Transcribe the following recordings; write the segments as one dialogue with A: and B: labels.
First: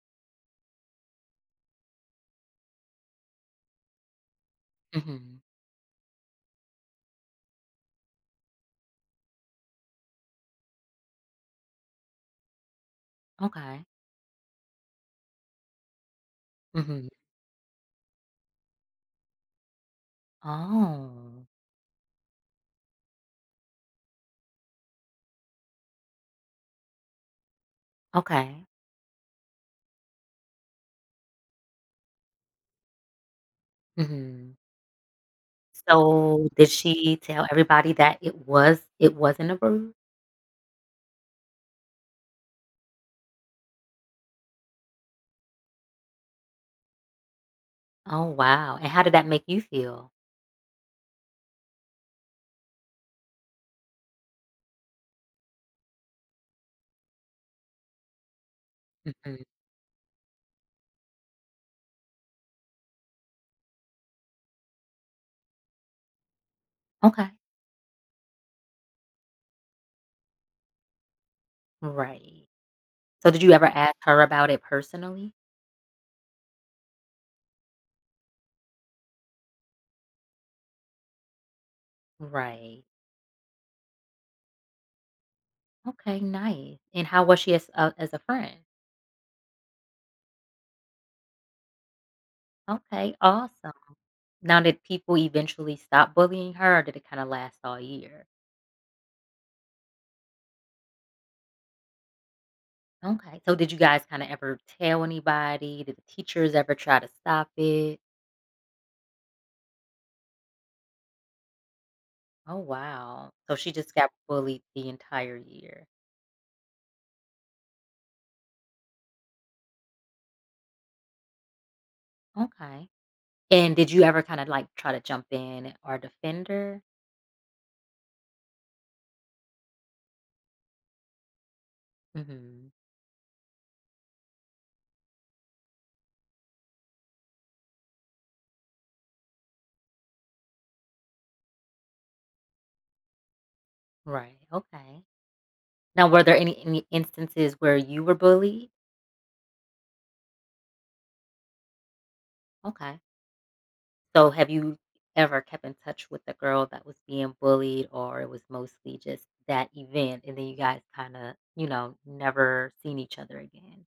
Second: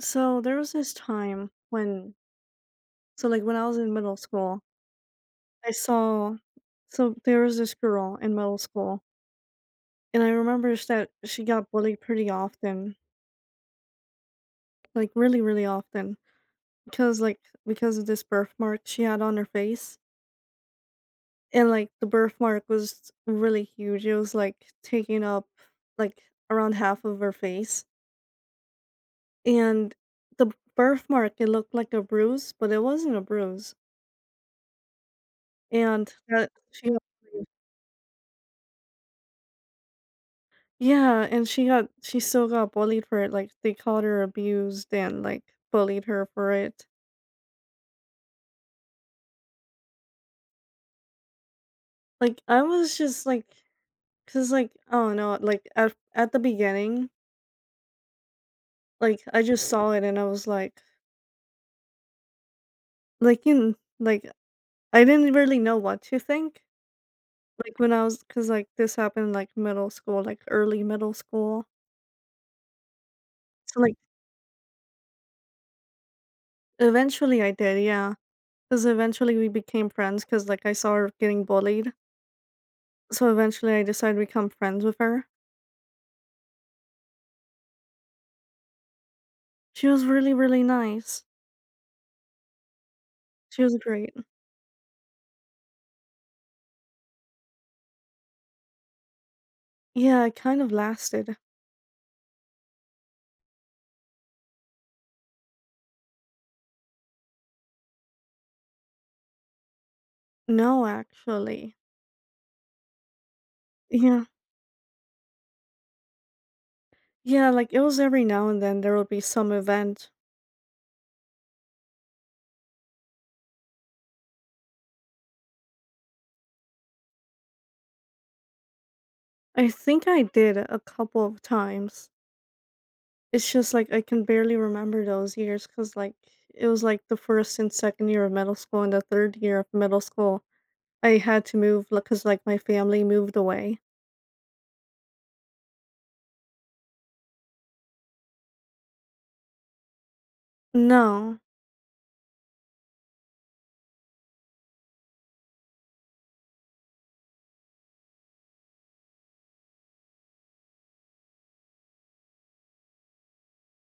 A: So there was this time when, so like when I was in middle school,
B: Mhm.
A: I saw, so there was this girl in middle school, and I remember that she got bullied pretty often,
B: Okay.
A: like really, really often,
B: Mhm.
A: because like because of this birthmark she had on her face,
B: Oh,
A: and like the birthmark was really huge. It was like taking up like around half of her face,
B: okay.
A: and the birthmark it looked like a bruise, but it wasn't a bruise.
B: Mhm.
A: And
B: So,
A: that
B: did
A: she got
B: she tell everybody that it wasn't a bruise?
A: Yeah, and she still got bullied for it, like, they called her abused and, like, bullied her for it.
B: Oh, wow, and how did that make you feel?
A: Like, I was just like 'cause, like, I don't know, like, at the beginning, like,
B: Mhm.
A: I just saw it and I was like like, in like, I didn't really know what to think,
B: Okay.
A: like, when I was, cause like, this happened, like, middle school, like, early middle school.
B: Right. So, did you ever
A: So,
B: ask
A: like,
B: her about it personally?
A: eventually I did, yeah. Cause eventually we became friends, cause like, I saw her getting bullied.
B: Right.
A: So, eventually I decided to become friends with her.
B: Okay, nice. And how was she as a friend?
A: She was really, really nice.
B: Okay,
A: She
B: awesome.
A: was great.
B: Now, did people eventually stop bullying her, or did it kinda last all year?
A: Yeah, it kind of lasted.
B: Okay. So did you guys kinda ever tell anybody? Did the teachers ever try to stop it?
A: No, actually.
B: Oh, wow. So she just got
A: Yeah.
B: bullied the entire year.
A: Yeah, like it was every now and then there would be some event.
B: Okay. And did you ever kinda, like, try to jump in or defend her?
A: I think I did a couple of times.
B: Mhm.
A: It's just like I can barely remember those years because like it was like the first and second year of middle school and the third year of middle school. I had to move because like my family moved away.
B: Right, okay. Now were there any instances where you were bullied?
A: No,
B: Okay. So have you ever kept in touch with the girl that was being bullied, or it was mostly just that event, and then you guys kinda, never seen each other again?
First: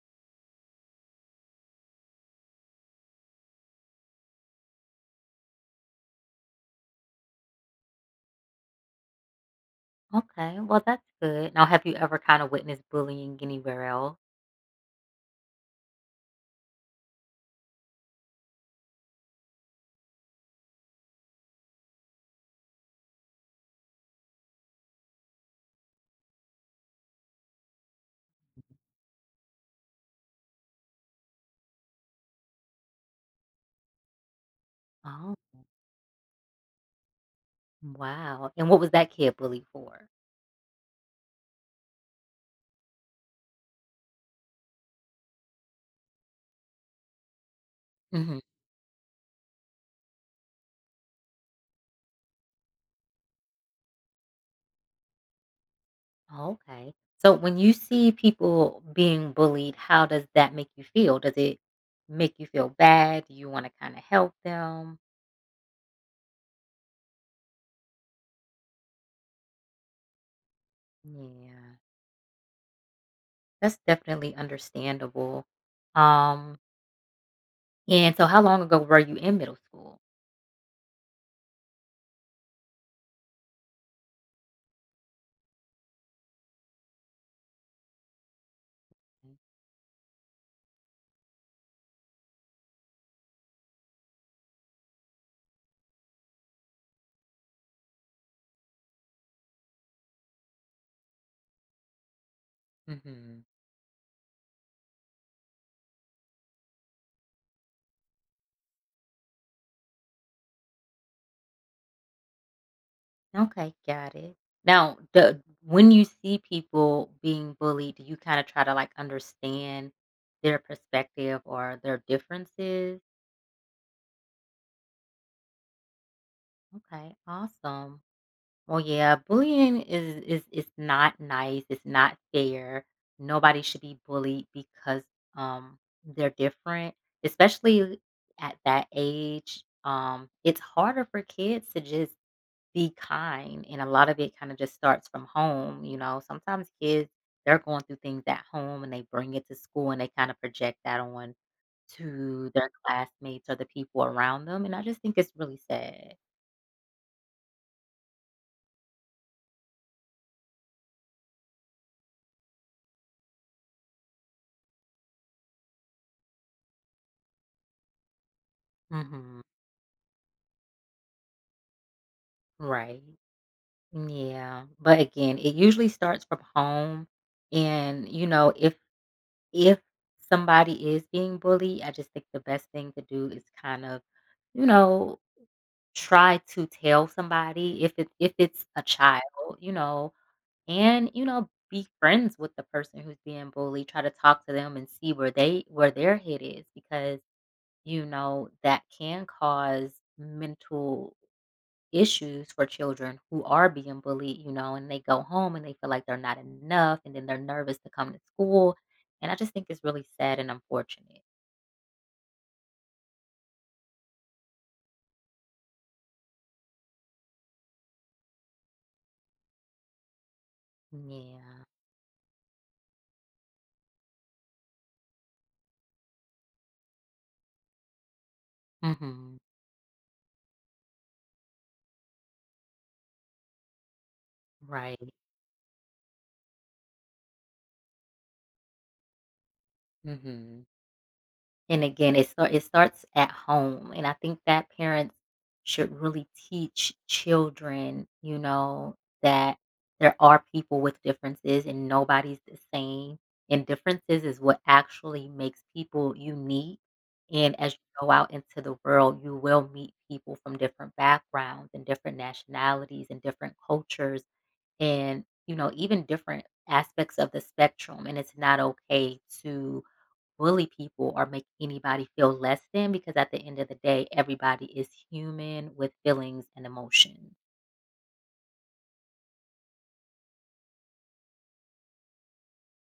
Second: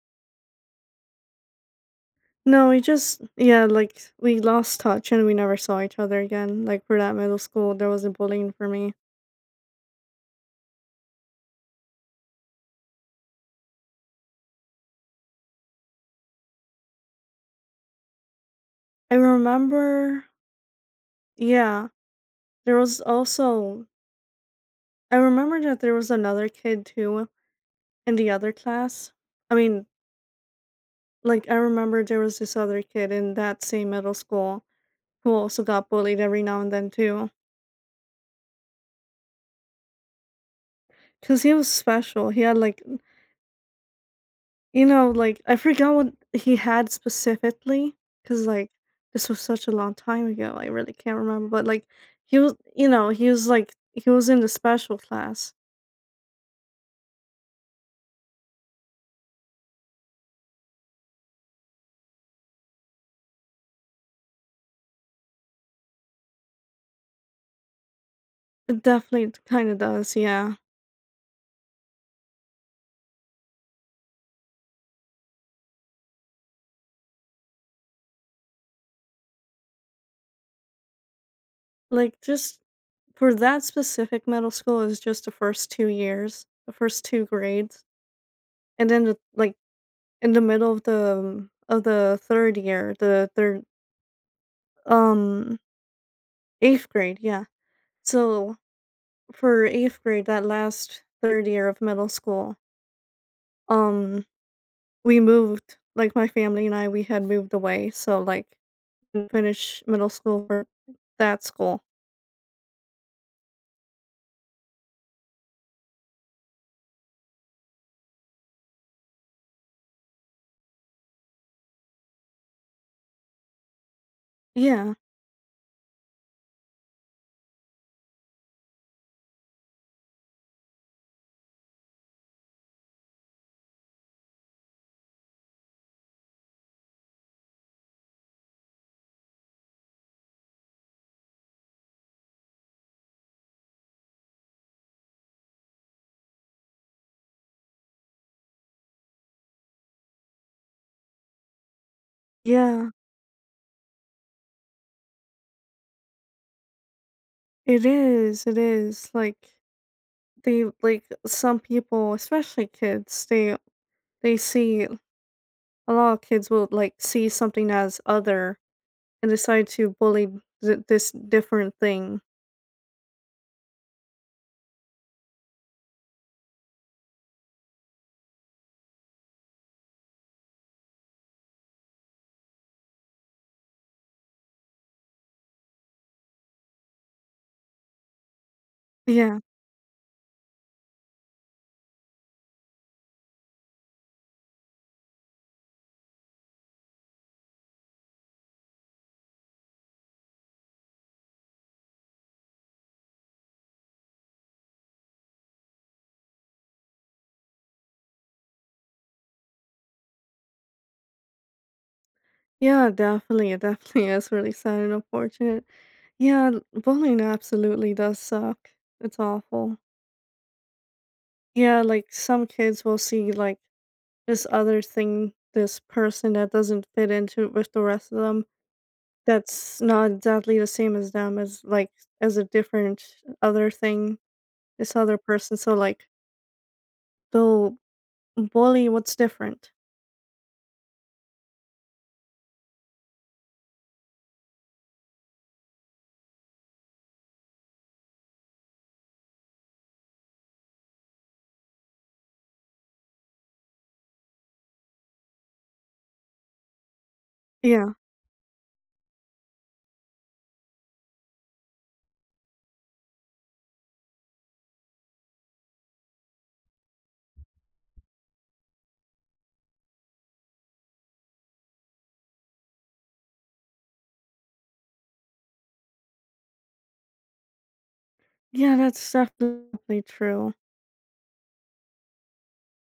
A: No, we just yeah, like we lost touch and we never saw each other again. Like for that middle school, there was a bullying for me.
B: Okay, well, that's good. Now, have you ever kind of witnessed bullying anywhere else?
A: I remember, yeah, there was also I remember that there was another kid too in the other class. I mean, like I remember there was this other kid in that same middle school who
B: Oh,
A: also got bullied every now and then too.
B: wow. And what was that kid bullied for?
A: Cause he was special. He had like You know, like, I forgot what he had specifically,
B: Hmm.
A: cause like, this was such a long time ago, I really can't remember, but, like, he was you know, he was, like he was in the special class.
B: Okay. So when you see people being bullied, how does that make you feel? Does it make you feel bad? Do you want to kind of help them?
A: It definitely kinda does, yeah.
B: Yeah, that's definitely understandable. Um, and so how long ago were you in middle school?
A: Like, just for that specific middle school is just the first 2 years, the first 2 grades, and then the like, in the middle of the 3rd year, the 3rd um, 8th grade, yeah. So for 8th grade, that last 3rd year of middle school,
B: Mm-hmm.
A: um, we moved, like, my family and I, we had moved away, so, like, didn't finish middle school for that school.
B: Okay, got it. Now, the when you see people being bullied, do you kind of try to like understand their perspective or their differences?
A: Yeah.
B: Okay, awesome. Well, yeah, bullying is not nice. It's not fair. Nobody should be bullied because um they're different, especially at that age. It's harder for kids to just be kind. And a lot of it kind of just starts from home. You know, sometimes kids, they're going through things at home and they bring it to school and they kind of project that on to their
A: Yeah.
B: classmates or the people around them. And I just think it's really sad.
A: It is, like, some people, especially kids, they see a lot of kids will, like, see something as other and
B: Hmm.
A: decide to bully th this different thing.
B: Right. Yeah. But again, it usually starts from home. And, you know, if, somebody is being bullied, I just think the best thing to do is kind of, you know try to tell somebody if it if it's a child,
A: Yeah.
B: you know, and, you know, be friends with the person who's being bullied, try to talk to them and see where their head is because, you know, that can cause mental issues for children who are being bullied, you know, and they go home and they feel like they're not enough, and then they're nervous to come to school, and I just think it's really sad and unfortunate.
A: Yeah, definitely. It definitely is really sad and unfortunate. Yeah, bullying absolutely does suck. It's awful.
B: Yeah.
A: Yeah, like some kids will see like this other thing, this person that doesn't fit into with the rest of them,
B: Mhm.
A: that's not exactly the same as them, as a different other thing, this
B: Right.
A: other person. So like they'll bully what's different.
B: Mhm. And again, it starts at home, and I think that parents should really teach children, you know, that there are people with differences and nobody's the same, and differences is what actually makes people unique, and as you
A: Yeah.
B: go out into the world, you will meet people from different backgrounds and different nationalities and different cultures and, you know, even different aspects of the spectrum, and it's not okay to bully people or make anybody feel less than because at the end of the day, everybody is human with feelings and emotions.
A: Yeah, that's definitely true.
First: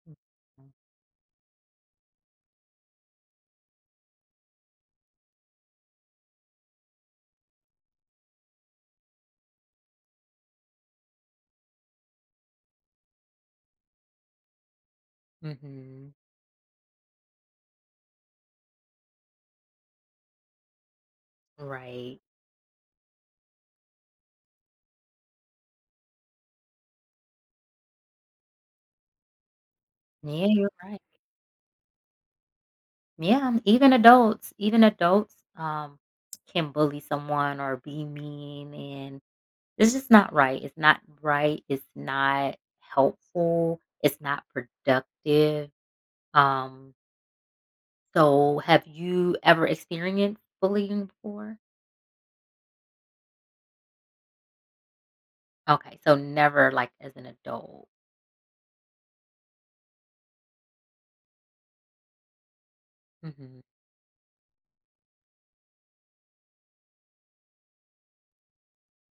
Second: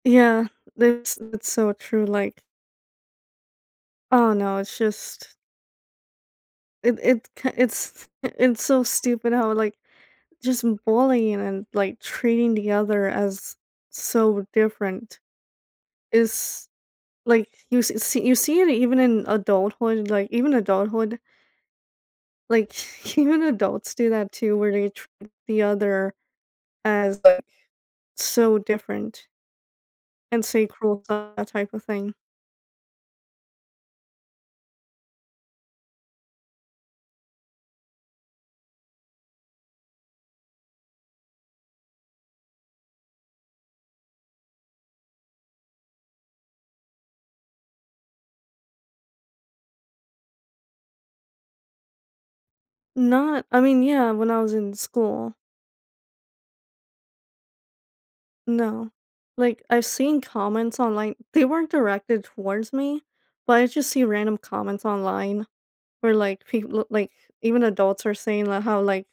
A: Yeah, that's so true, like, oh no, it's just it it k it's it's so stupid how, like, just bullying and, like, treating the other as so different
B: Mm-hmm.
A: is like, you see it even in adulthood, like,
B: Right.
A: like, even adults do that too, where they treat the other as, like, so different and
B: Yeah,
A: say
B: you're right.
A: cruel stuff, that type of thing.
B: Yeah, even adults can bully someone or be mean and it's just not right. It's not right. It's not helpful. It's not productive. Um so have you ever experienced bullying before?
A: Not I mean, yeah, when I was in school.
B: Okay, so never, like, as an adult.
A: No. Like, I've seen comments online they weren't directed towards me, but
B: Mhm,
A: I just see random comments online where, like, people like, even adults are saying, like, how, like,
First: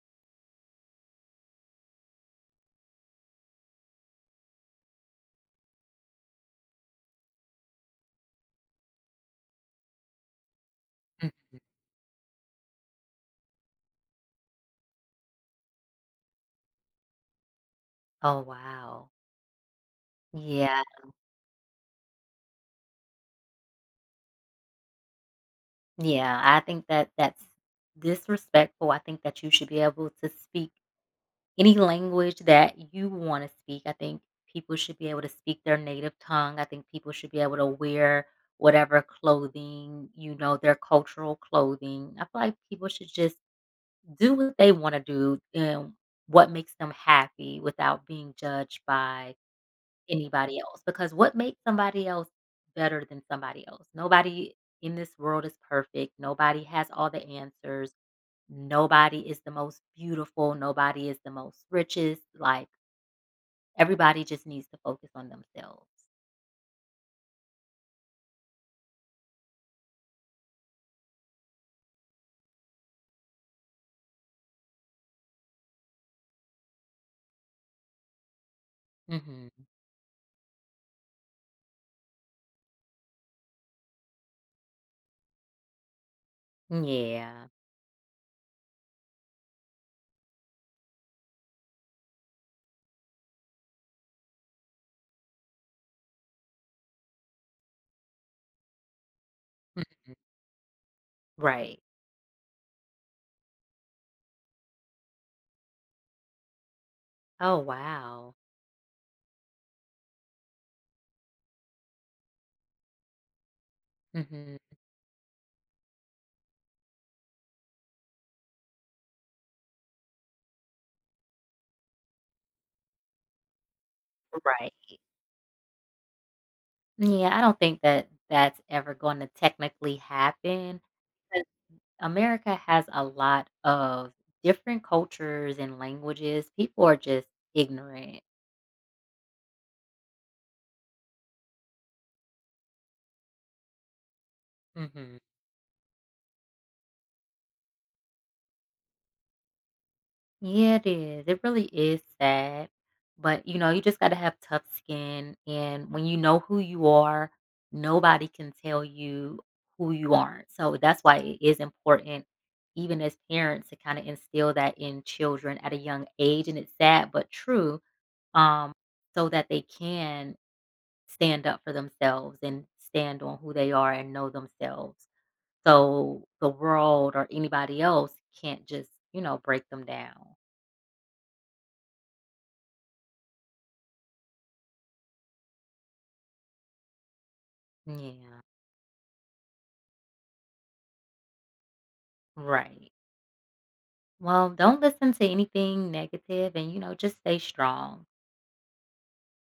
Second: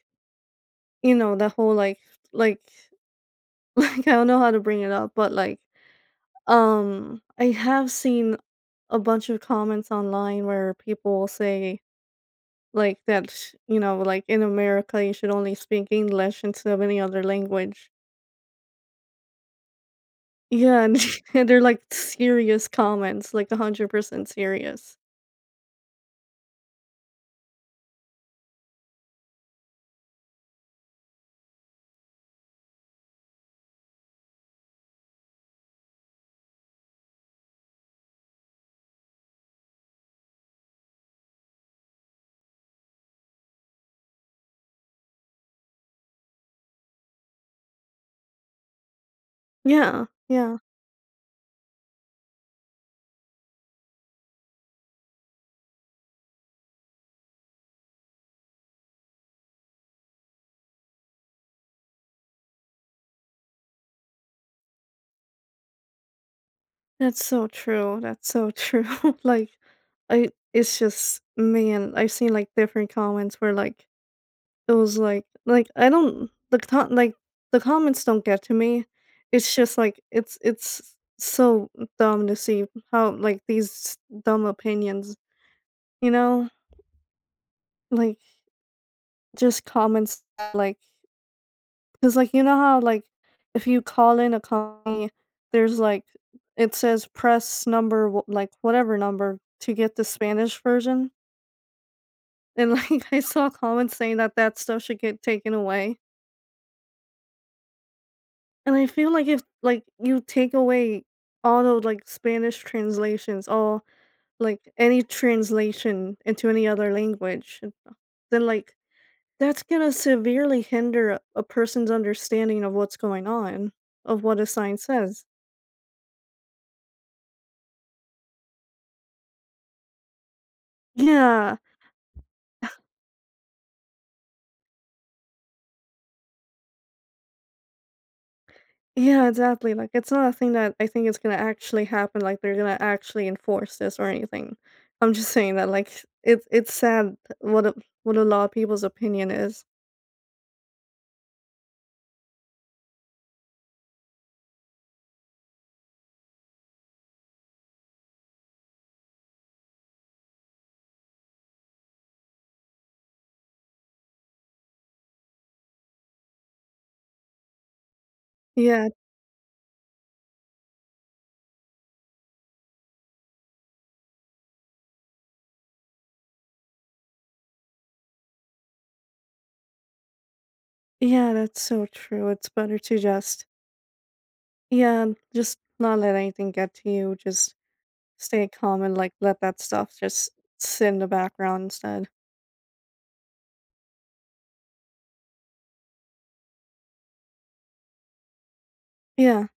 A: you know, the whole, like like, I don't know how to bring it up, but, like, I have seen a bunch of comments online where people will
B: mhm.
A: say, like, that, like, in America, you should only speak English instead of any other language.
B: Oh, wow. Yeah,
A: Yeah, and and they're, like, serious comments, like, 100% serious.
B: yeah, I think that that's disrespectful. I think that you should be able to speak any language that you wanna speak. I think people should be able to speak their native tongue. I think people should be able to wear whatever clothing, you know, their cultural clothing. I feel like people should just do what they wanna do and what makes them happy without being judged by
A: Yeah, yeah.
B: anybody else, because what makes somebody else better than somebody else? Nobody in this world is perfect. Nobody has all the answers. Nobody is the most beautiful. Nobody is the most richest. Like, everybody just needs to focus on themselves.
A: That's so true, that's so true. Like, I it's just man, I've seen, like, different comments where, like, it was, like, I don't the co like, the comments don't get to me. It's
B: Hmm.
A: just, like, it's so dumb to see how, like, these dumb opinions, you know?
B: Yeah.
A: Like, just comments, like 'cause, like, you know how, like, if you call in a company, there's, like it says press number wh like, whatever number to get the
B: Mhm.
A: Spanish version,
B: Right.
A: and, like, I saw comments saying that that stuff should get taken away,
B: Oh, wow.
A: and I feel like if, like, you take away all those, like, Spanish translations, all
B: Hmm.
A: like, any translation into any other language, then, like, that's gonna severely hinder a person's understanding of what's going on, of what a
B: Right.
A: sign says.
B: Yeah. I don't think that that's ever going to technically happen.
A: Yeah.
B: America has a lot of different cultures and languages. People are just ignorant.
A: Yeah, exactly, like, it's not a thing that I think is gonna actually happen, like, they're gonna actually enforce this or anything. I'm
B: Hmm.
A: just saying that, like, it's sad what a lot of people's opinion is.
B: Yeah, it is. It really is sad. But you know, you just got to have tough skin. And when you know who you are, nobody can tell you who you aren't. So that's why it is important, even as parents, to kind of instill that in children at a young age. And it's sad, but true. Um,
A: Yeah.
B: so that they can stand up for themselves and stand on who they are and know themselves. So the world or anybody else can't just, you know, break them down.
A: Yeah, that's so true, it's better to just yeah, just not let anything get to you, just
B: Yeah,
A: stay calm and, like, let that stuff just sit in the background instead.
B: right. Well, don't listen to anything negative and, you know, just stay strong.
A: Yeah.